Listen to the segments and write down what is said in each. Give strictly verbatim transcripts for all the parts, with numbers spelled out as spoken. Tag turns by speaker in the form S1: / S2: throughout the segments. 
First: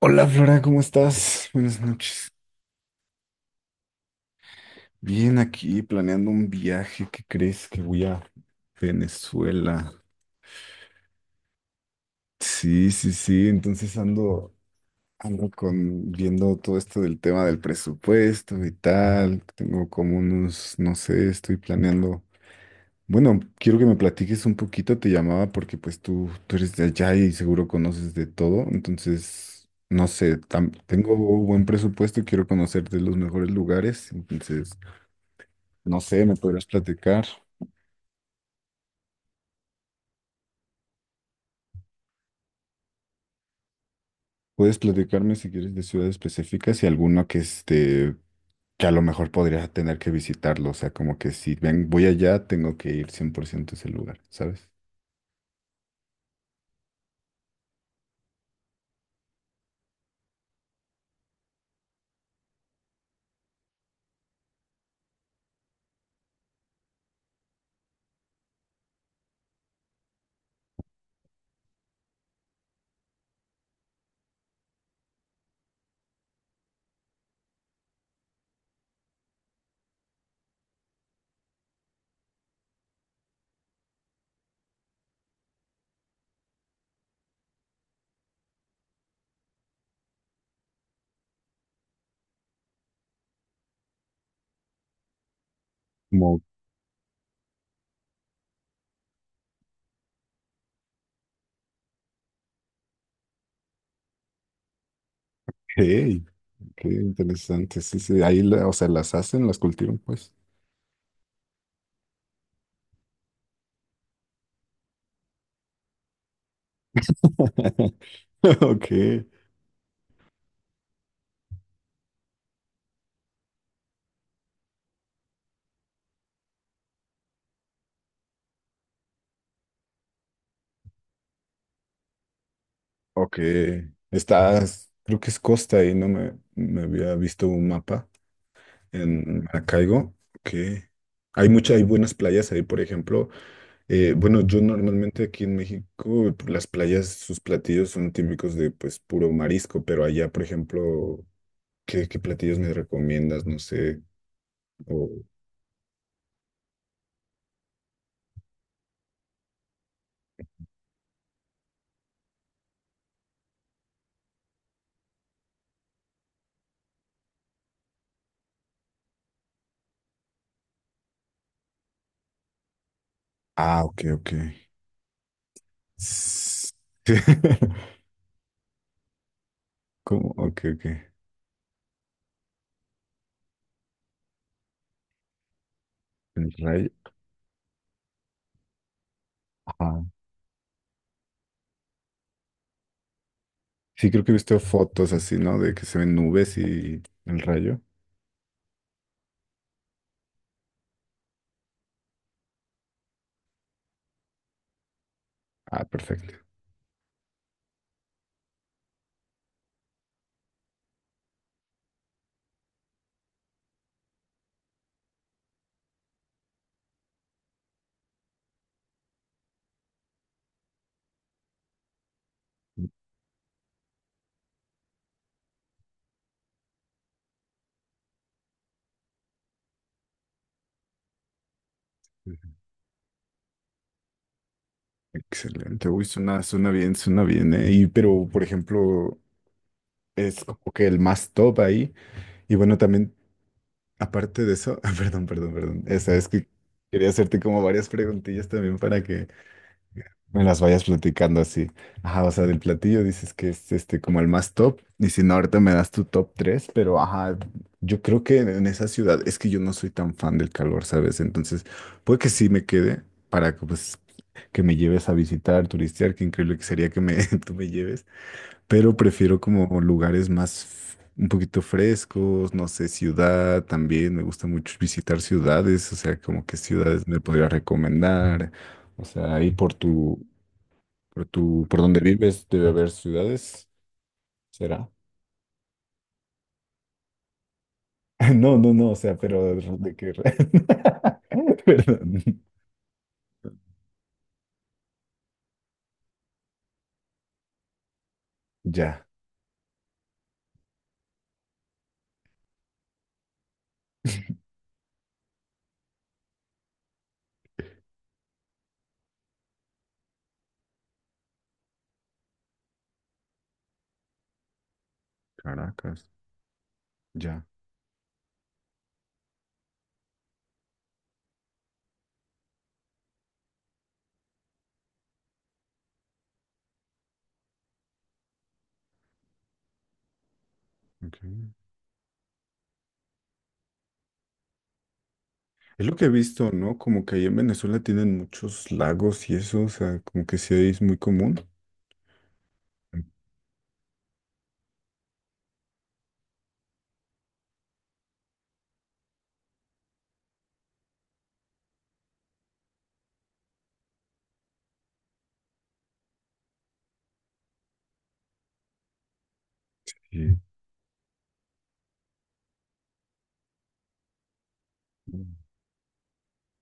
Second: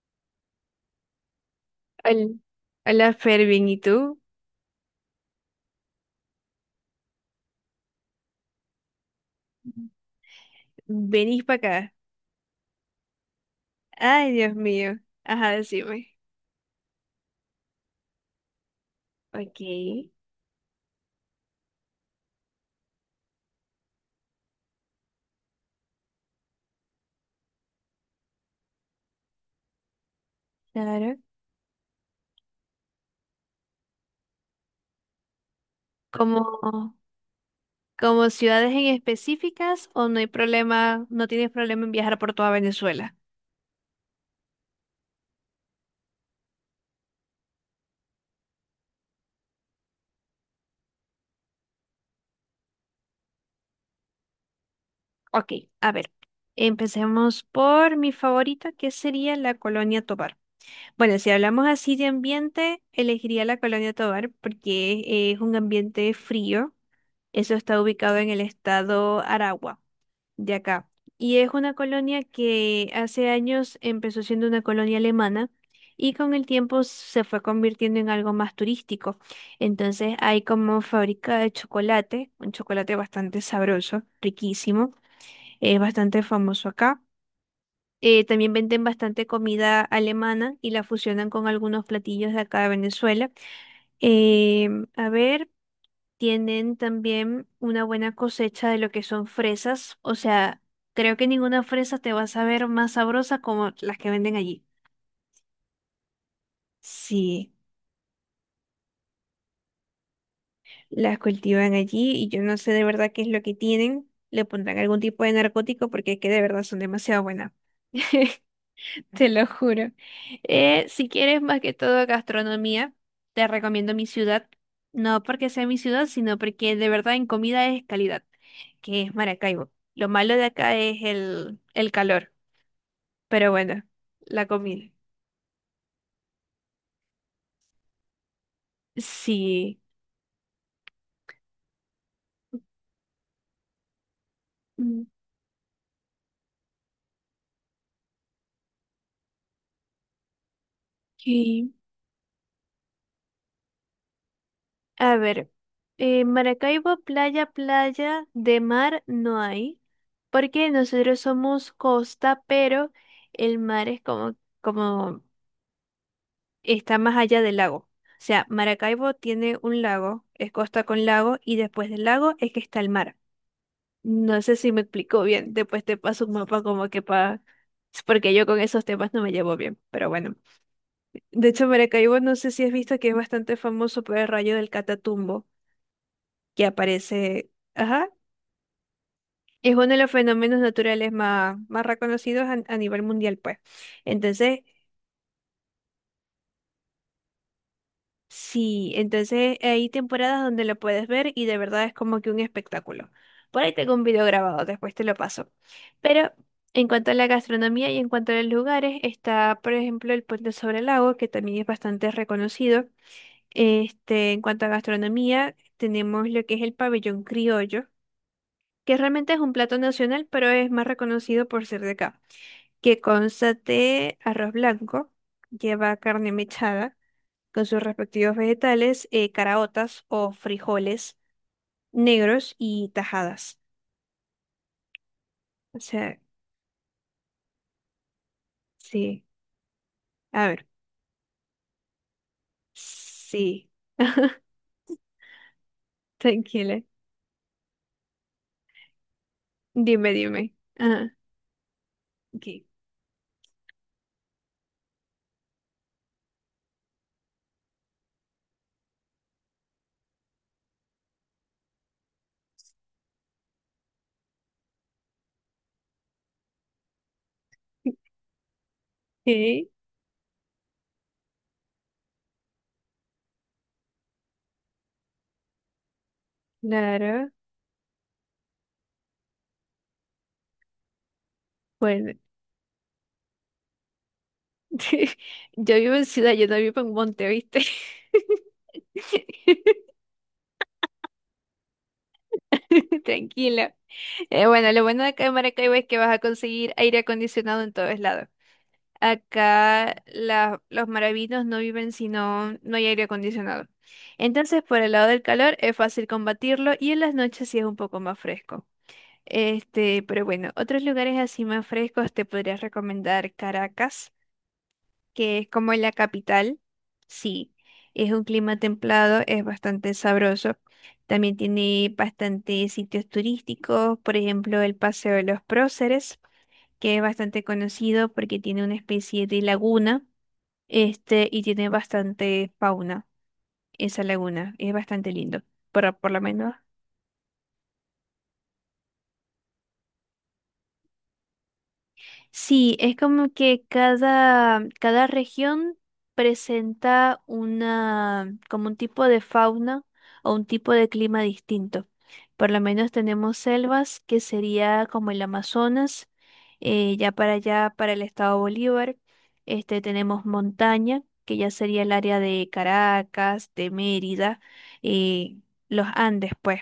S1: Hola Flora, ¿cómo estás? Buenas
S2: Hola,
S1: noches.
S2: hola Fervin, ¿y tú?
S1: Bien, aquí planeando un viaje. ¿Qué crees? Que voy a Venezuela.
S2: Venís para acá.
S1: Sí, sí, sí. Entonces
S2: Ay,
S1: ando,
S2: Dios mío.
S1: ando
S2: Ajá,
S1: con
S2: decime.
S1: viendo todo esto del tema del presupuesto y tal.
S2: Ok,
S1: Tengo como unos, no sé, estoy planeando. Bueno, quiero que me platiques un poquito. Te llamaba porque pues tú, tú eres de allá y seguro conoces de todo. Entonces, no sé, tam- tengo
S2: claro.
S1: buen presupuesto. Quiero conocer de los mejores lugares. Entonces. No sé, me
S2: ¿Como,
S1: podrás platicar.
S2: como ciudades en específicas o no hay problema, no tienes problema en viajar por toda Venezuela?
S1: Puedes platicarme si quieres de ciudades específicas y alguno que este, que a lo mejor podría tener que visitarlo. O sea, como que si ven, voy allá, tengo que ir cien por ciento a ese lugar, ¿sabes?
S2: Ok, a ver. Empecemos por mi favorita, que sería la Colonia Tovar. Bueno, si hablamos así de ambiente, elegiría la Colonia Tovar porque es un ambiente frío. Eso está ubicado en el estado Aragua de acá. Y es una colonia que hace años empezó siendo una colonia alemana y con el tiempo se fue convirtiendo en algo más turístico. Entonces hay como fábrica de chocolate, un chocolate bastante sabroso, riquísimo, es bastante famoso acá. Eh, también venden bastante comida alemana y la fusionan con algunos platillos de acá de Venezuela. Em, a ver,
S1: Como, ok,
S2: tienen también una buena cosecha de lo que son fresas. O sea, creo que ninguna fresa te va a saber más sabrosa como las que venden allí.
S1: qué
S2: Sí,
S1: interesante. Sí, sí, ahí, la- o sea, las hacen, las cultivan, pues.
S2: las cultivan allí y yo no sé de verdad qué es lo que tienen. Le pondrán algún tipo de narcótico porque es que de verdad son demasiado buenas.
S1: Ok,
S2: Te lo juro. Eh, si quieres más que todo gastronomía, te recomiendo mi ciudad. No porque sea mi ciudad, sino porque de verdad en comida es calidad, que es Maracaibo. Lo malo de acá es el, el calor,
S1: ok.
S2: pero bueno, la comida.
S1: Estás, creo que es costa ahí, no me, me había visto un mapa en
S2: Sí.
S1: Maracaibo. Ok. Hay muchas, hay buenas playas ahí, por ejemplo. Eh, bueno, yo normalmente aquí en México, las playas, sus platillos son típicos de pues puro marisco, pero allá, por ejemplo,
S2: Ok.
S1: ¿qué, qué platillos me recomiendas? No sé. O...
S2: A ver, eh, Maracaibo, playa, playa, de mar no hay, porque nosotros somos costa, pero el mar es como, como está más allá del lago. O sea, Maracaibo tiene un lago, es costa con lago, y después del lago es que está el mar.
S1: Ah, ok, ok.
S2: No sé si me explico bien, después te paso un mapa
S1: S-
S2: como que para... Porque yo con esos temas no me llevo bien, pero
S1: ¿Cómo?
S2: bueno.
S1: Ok, ok.
S2: De hecho, Maracaibo no sé si has visto que es bastante famoso por el rayo del Catatumbo,
S1: El
S2: que
S1: rayo.
S2: aparece... Ajá. Es uno de
S1: Ajá.
S2: los fenómenos naturales más, más reconocidos a, a nivel mundial, pues.
S1: Sí, creo que he visto
S2: Entonces,
S1: fotos así, ¿no? De que se ven nubes y el rayo.
S2: sí, entonces hay temporadas donde lo puedes ver y de verdad es como que un espectáculo. Por ahí tengo un video grabado, después te lo paso.
S1: Ah,
S2: Pero
S1: perfecto.
S2: en cuanto a la gastronomía y en cuanto a los lugares, está, por ejemplo, el Puente sobre el Lago, que también es bastante reconocido. Este, en cuanto a gastronomía, tenemos lo que es el pabellón criollo, que realmente es un plato nacional, pero es más reconocido por ser de acá, que consta de arroz blanco, lleva carne mechada con sus respectivos vegetales, eh, caraotas o frijoles negros y tajadas. O
S1: Excelente. Uy,
S2: sea,
S1: suena, suena bien, suena bien, ¿eh? Y, pero, por ejemplo,
S2: sí.
S1: es
S2: A
S1: como
S2: ver,
S1: que el más top ahí. Y bueno, también
S2: sí.
S1: aparte de eso, ah, perdón, perdón, perdón. Esa es que
S2: Tranquila.
S1: quería hacerte como varias preguntillas también para que
S2: Dime,
S1: me
S2: dime.
S1: las vayas
S2: Ajá.
S1: platicando así. Ajá, o sea,
S2: Ok.
S1: del platillo dices que es este como el más top. Y si no, ahorita me das tu top tres, pero ajá, yo creo que en esa ciudad es que yo no soy tan fan del calor, ¿sabes? Entonces, puede que sí me quede para que pues que me lleves a visitar, turistear, qué increíble que sería que me tú me lleves, pero prefiero
S2: Sí,
S1: como lugares más f- un poquito frescos, no sé, ciudad también, me gusta mucho visitar ciudades, o sea, como qué ciudades me
S2: claro.
S1: podría recomendar, o sea, ahí por tu, por tu, por donde
S2: Bueno,
S1: vives debe haber ciudades, ¿será?
S2: yo vivo en ciudad, yo no vivo en monte, ¿viste?
S1: No, no, no, o sea, pero de qué... re- Perdón.
S2: Tranquilo. Eh, bueno, lo bueno de acá en Maracaibo es que vas a conseguir aire acondicionado en todos lados.
S1: Ya,
S2: Acá la- los maravinos no viven si no, no hay aire acondicionado. Entonces, por el lado del calor es fácil combatirlo y en las noches sí es un poco más fresco. Este, pero bueno, otros lugares así más frescos te podría recomendar Caracas, que es como la
S1: Caracas,
S2: capital.
S1: ya.
S2: Sí, es un clima templado, es bastante sabroso. También tiene bastantes sitios turísticos, por ejemplo, el Paseo de los Próceres, que es bastante conocido porque tiene una especie de laguna
S1: Ok.
S2: este, y tiene bastante fauna esa laguna. Es bastante lindo.
S1: Es lo
S2: Por,
S1: que he
S2: por lo
S1: visto,
S2: menos
S1: ¿no? Como que ahí en Venezuela tienen muchos lagos y eso, o sea, como que sí es muy común.
S2: sí, es como que cada, cada región presenta una, como un tipo de fauna o un tipo de clima distinto. Por lo menos tenemos selvas, que sería como el Amazonas, eh, ya para allá, para el estado Bolívar. Este, tenemos
S1: Sí.
S2: montaña, que ya sería el área de Caracas, de Mérida, eh, los Andes, pues.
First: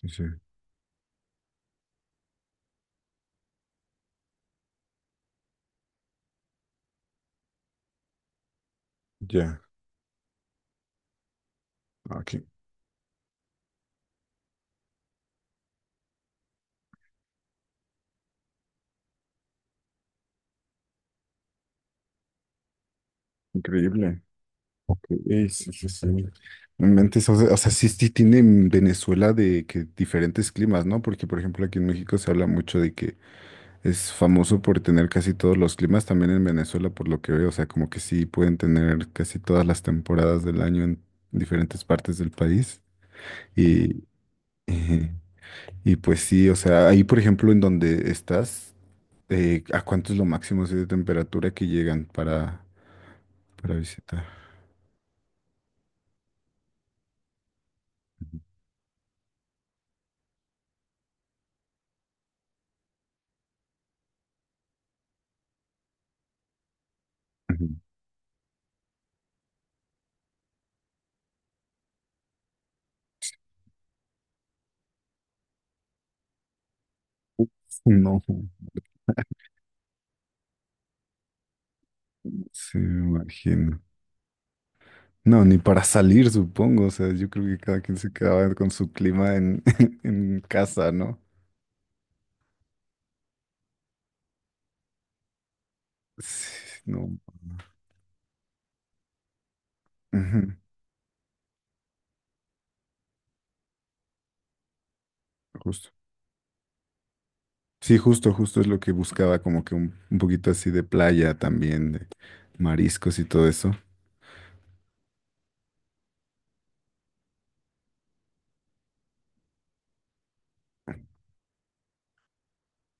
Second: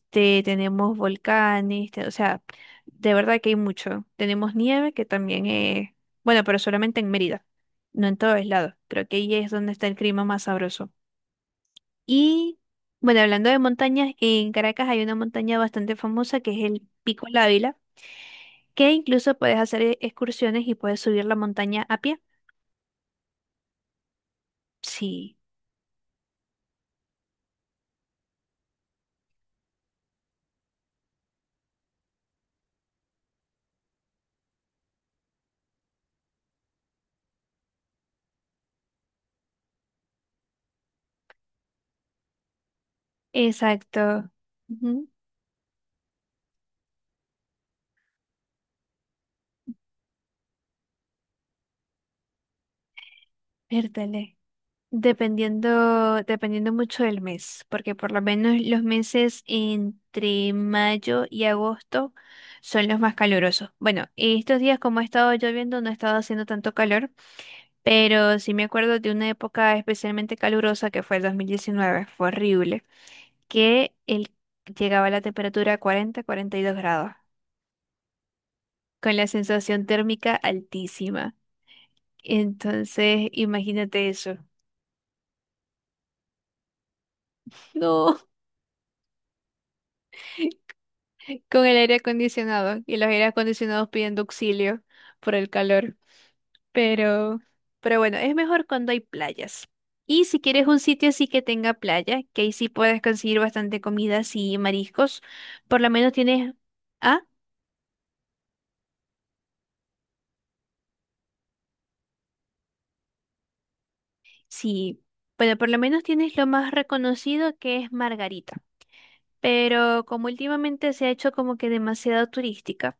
S1: Sí, sí.
S2: tenemos volcanes, te- o sea, de verdad que hay mucho. Tenemos nieve que también es, bueno, pero solamente en Mérida, no en todos lados. Creo que ahí es
S1: Ya,
S2: donde está el clima más sabroso.
S1: ah, qué
S2: Y bueno, hablando de montañas, en Caracas hay una montaña bastante famosa que es el Pico Lávila, que incluso puedes hacer e- excursiones y puedes subir la montaña a pie.
S1: increíble. Ok,
S2: Sí,
S1: eh, sí, sí, sí. No inventes, o sea, o sea, sí, sí tiene en Venezuela de que diferentes climas, ¿no? Porque, por ejemplo, aquí en México se habla mucho de que es famoso por tener casi todos los climas, también en Venezuela, por lo que veo, o sea, como que sí pueden tener casi todas las temporadas del año en diferentes partes del país. Y,
S2: exacto. Ujú,
S1: eh, y pues sí, o sea, ahí, por ejemplo, en donde estás, eh, ¿a cuánto es lo máximo así de temperatura que llegan para, para visitar?
S2: vértale. Dependiendo, dependiendo mucho del mes, porque por lo menos los meses entre mayo y agosto son los más calurosos. Bueno, estos días como ha estado lloviendo no ha estado haciendo tanto calor,
S1: Ujú.
S2: pero sí me acuerdo de una época especialmente calurosa que fue el dos mil diecinueve, fue horrible, que el, llegaba a la temperatura a cuarenta, cuarenta y dos grados,
S1: No,
S2: con la sensación térmica altísima.
S1: sí, me
S2: Entonces,
S1: imagino.
S2: imagínate eso.
S1: No, ni para salir, supongo. O sea, yo creo que cada quien se
S2: No,
S1: quedaba con su clima en, en casa, ¿no?
S2: con el aire acondicionado y los aires acondicionados pidiendo auxilio por el calor.
S1: Sí, no.
S2: Pero, pero bueno, es mejor cuando hay playas. Y si
S1: Ujú,
S2: quieres un sitio así que tenga playa, que ahí sí puedes conseguir bastante comidas y mariscos, por
S1: justo.
S2: lo menos tienes, ah,
S1: Sí, justo, justo es lo que buscaba, como que un, un poquito así de playa también, de mariscos y todo eso.
S2: sí, bueno, por lo menos tienes lo más reconocido que es Margarita. Pero como últimamente se ha hecho como que demasiado turística.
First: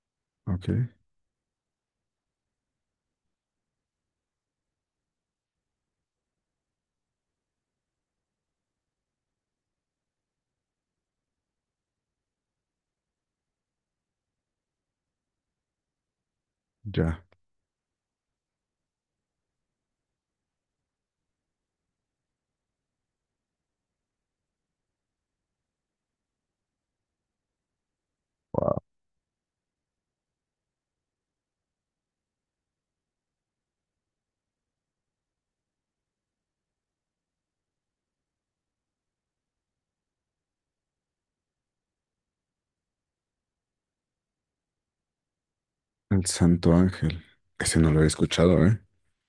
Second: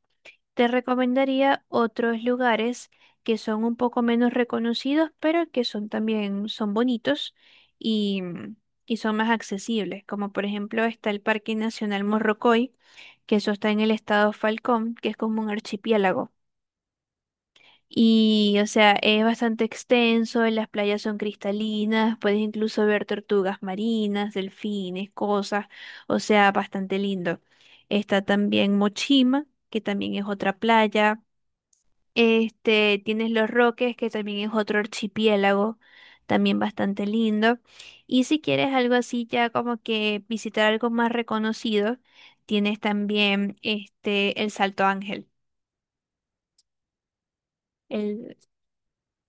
S2: Te
S1: Ok,
S2: recomendaría otros lugares que son un poco menos reconocidos, pero que son también son bonitos y, mm, y son más accesibles, como por ejemplo está el Parque Nacional Morrocoy, que eso está en el estado Falcón, que es como un archipiélago.
S1: ya.
S2: Y, o sea, es bastante extenso, las playas son cristalinas, puedes incluso ver tortugas marinas, delfines, cosas, o sea, bastante lindo. Está también
S1: Wow.
S2: Mochima, que también es otra playa. Este, tienes Los Roques, que también es otro archipiélago, también bastante lindo. Y si quieres algo así, ya como que visitar algo más reconocido, tienes también este, el Salto Ángel.
S1: El Santo Ángel. Ese no lo había
S2: El,
S1: escuchado, ¿eh?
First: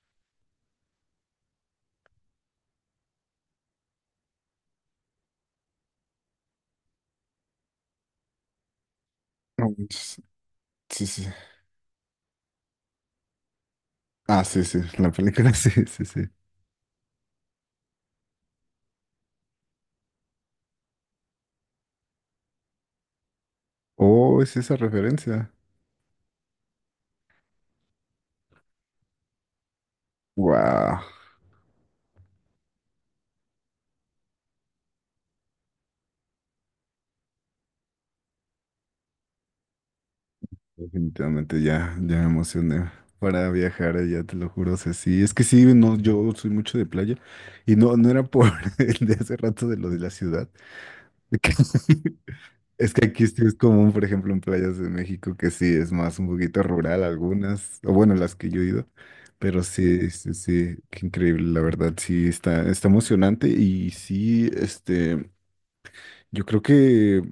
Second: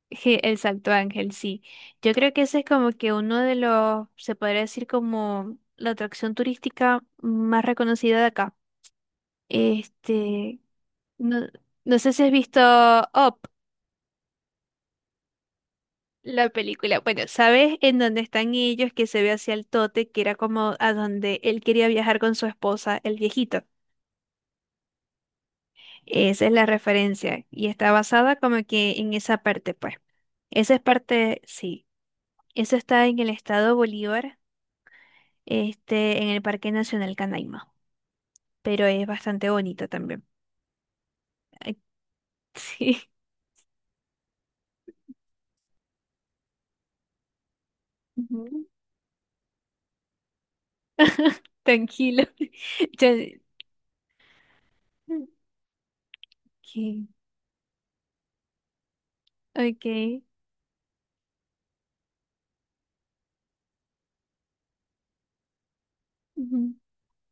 S2: je- el Salto Ángel, sí. Yo creo que ese es como que uno de los, se podría decir como la atracción turística más reconocida de acá.
S1: No manches.
S2: Este,
S1: Sí, sí, sí.
S2: no, no sé si has visto Up.
S1: Ah, sí, sí. La película, sí, sí, sí.
S2: La película, bueno, ¿sabes en dónde están ellos? Que se ve hacia el tote, que era como a donde él quería viajar con su esposa, el viejito.
S1: Oh, es esa referencia.
S2: Esa es la referencia y está basada como que en esa parte, pues. Esa es
S1: Wow.
S2: parte, sí. Eso está en el estado Bolívar, este, en el Parque Nacional Canaima, pero es bastante bonito también.
S1: Definitivamente
S2: Ay,
S1: ya, ya me emocioné
S2: sí,
S1: para viajar allá, te lo juro. O sea, sí, es que sí, no, yo soy mucho de playa y no, no era por
S2: ujú,
S1: el de hace rato de lo de la ciudad. De que-
S2: tranquilo.
S1: Es que aquí
S2: Ya-
S1: sí es común, por ejemplo, en playas de
S2: mm,
S1: México, que sí es más un poquito rural
S2: ok,
S1: algunas, o bueno, las que yo he ido, pero
S2: ok.
S1: sí, sí, sí, qué increíble, la verdad, sí, está, está emocionante y sí, este, yo creo
S2: Ujú.
S1: que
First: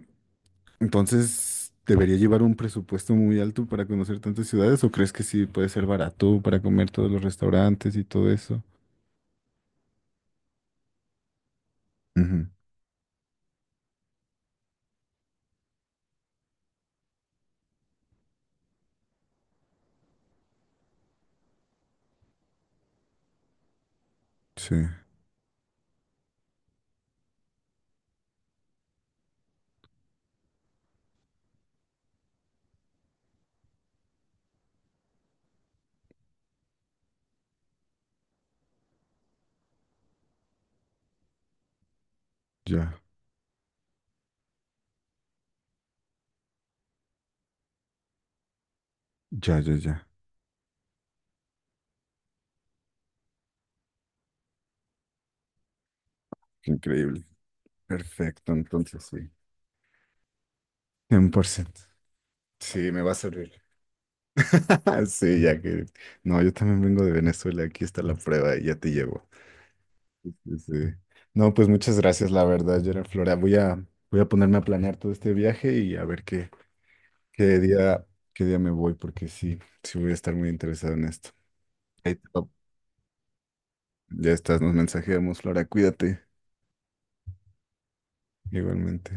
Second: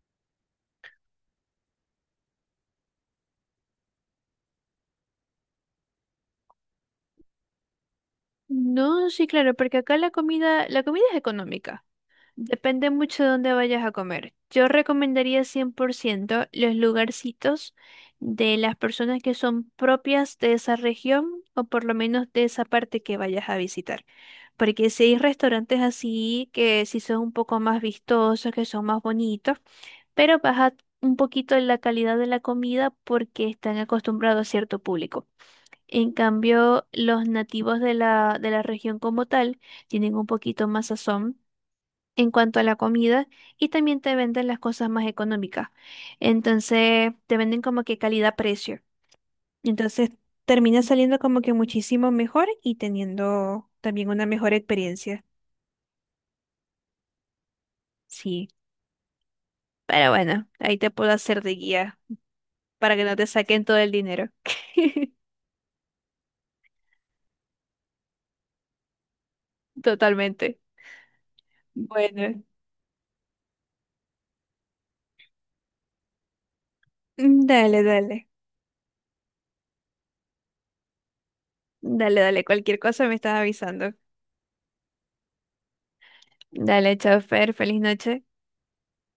S1: entonces, ¿debería llevar un presupuesto muy alto para conocer tantas ciudades o crees que sí puede ser barato para comer todos los restaurantes y todo eso?
S2: No, sí, claro, porque acá la comida, la comida es económica.
S1: Ujú,
S2: Depende mucho de dónde vayas a comer. Yo recomendaría cien por ciento los lugarcitos de las personas que son propias de esa región o por lo menos de esa parte que vayas a visitar.
S1: sí,
S2: Porque si hay restaurantes así que sí son un poco más vistosos, que son más bonitos, pero baja un poquito la calidad de la comida porque están acostumbrados a cierto público. En cambio, los nativos de la, de la región como tal tienen un poquito más sazón en cuanto a la
S1: ya,
S2: comida y también te venden las cosas más económicas. Entonces, te venden como que calidad-precio.
S1: ya, ya, ya.
S2: Entonces, termina saliendo como que muchísimo mejor y teniendo también una mejor experiencia.
S1: Qué increíble.
S2: Sí,
S1: Perfecto, entonces sí.
S2: pero bueno, ahí te puedo hacer de
S1: cien por ciento.
S2: guía
S1: Sí,
S2: para
S1: me
S2: que
S1: va a
S2: no te
S1: servir.
S2: saquen todo el dinero.
S1: Sí, ya que... No, yo también vengo de Venezuela, aquí está la prueba y ya te llevo. Sí,
S2: Totalmente.
S1: sí. No, pues muchas gracias, la
S2: Bueno,
S1: verdad, Gerard Flora. Voy a, voy a ponerme a planear todo este viaje y a ver qué, ¿qué
S2: dale,
S1: día,
S2: dale.
S1: qué día me voy? Porque sí, sí voy a estar muy interesado en esto. Ahí
S2: Dale,
S1: te
S2: dale,
S1: va.
S2: cualquier cosa me estás avisando.
S1: Ya estás, nos mensajeamos, Flora, cuídate.
S2: Dale, chofer, feliz noche.
S1: Igualmente.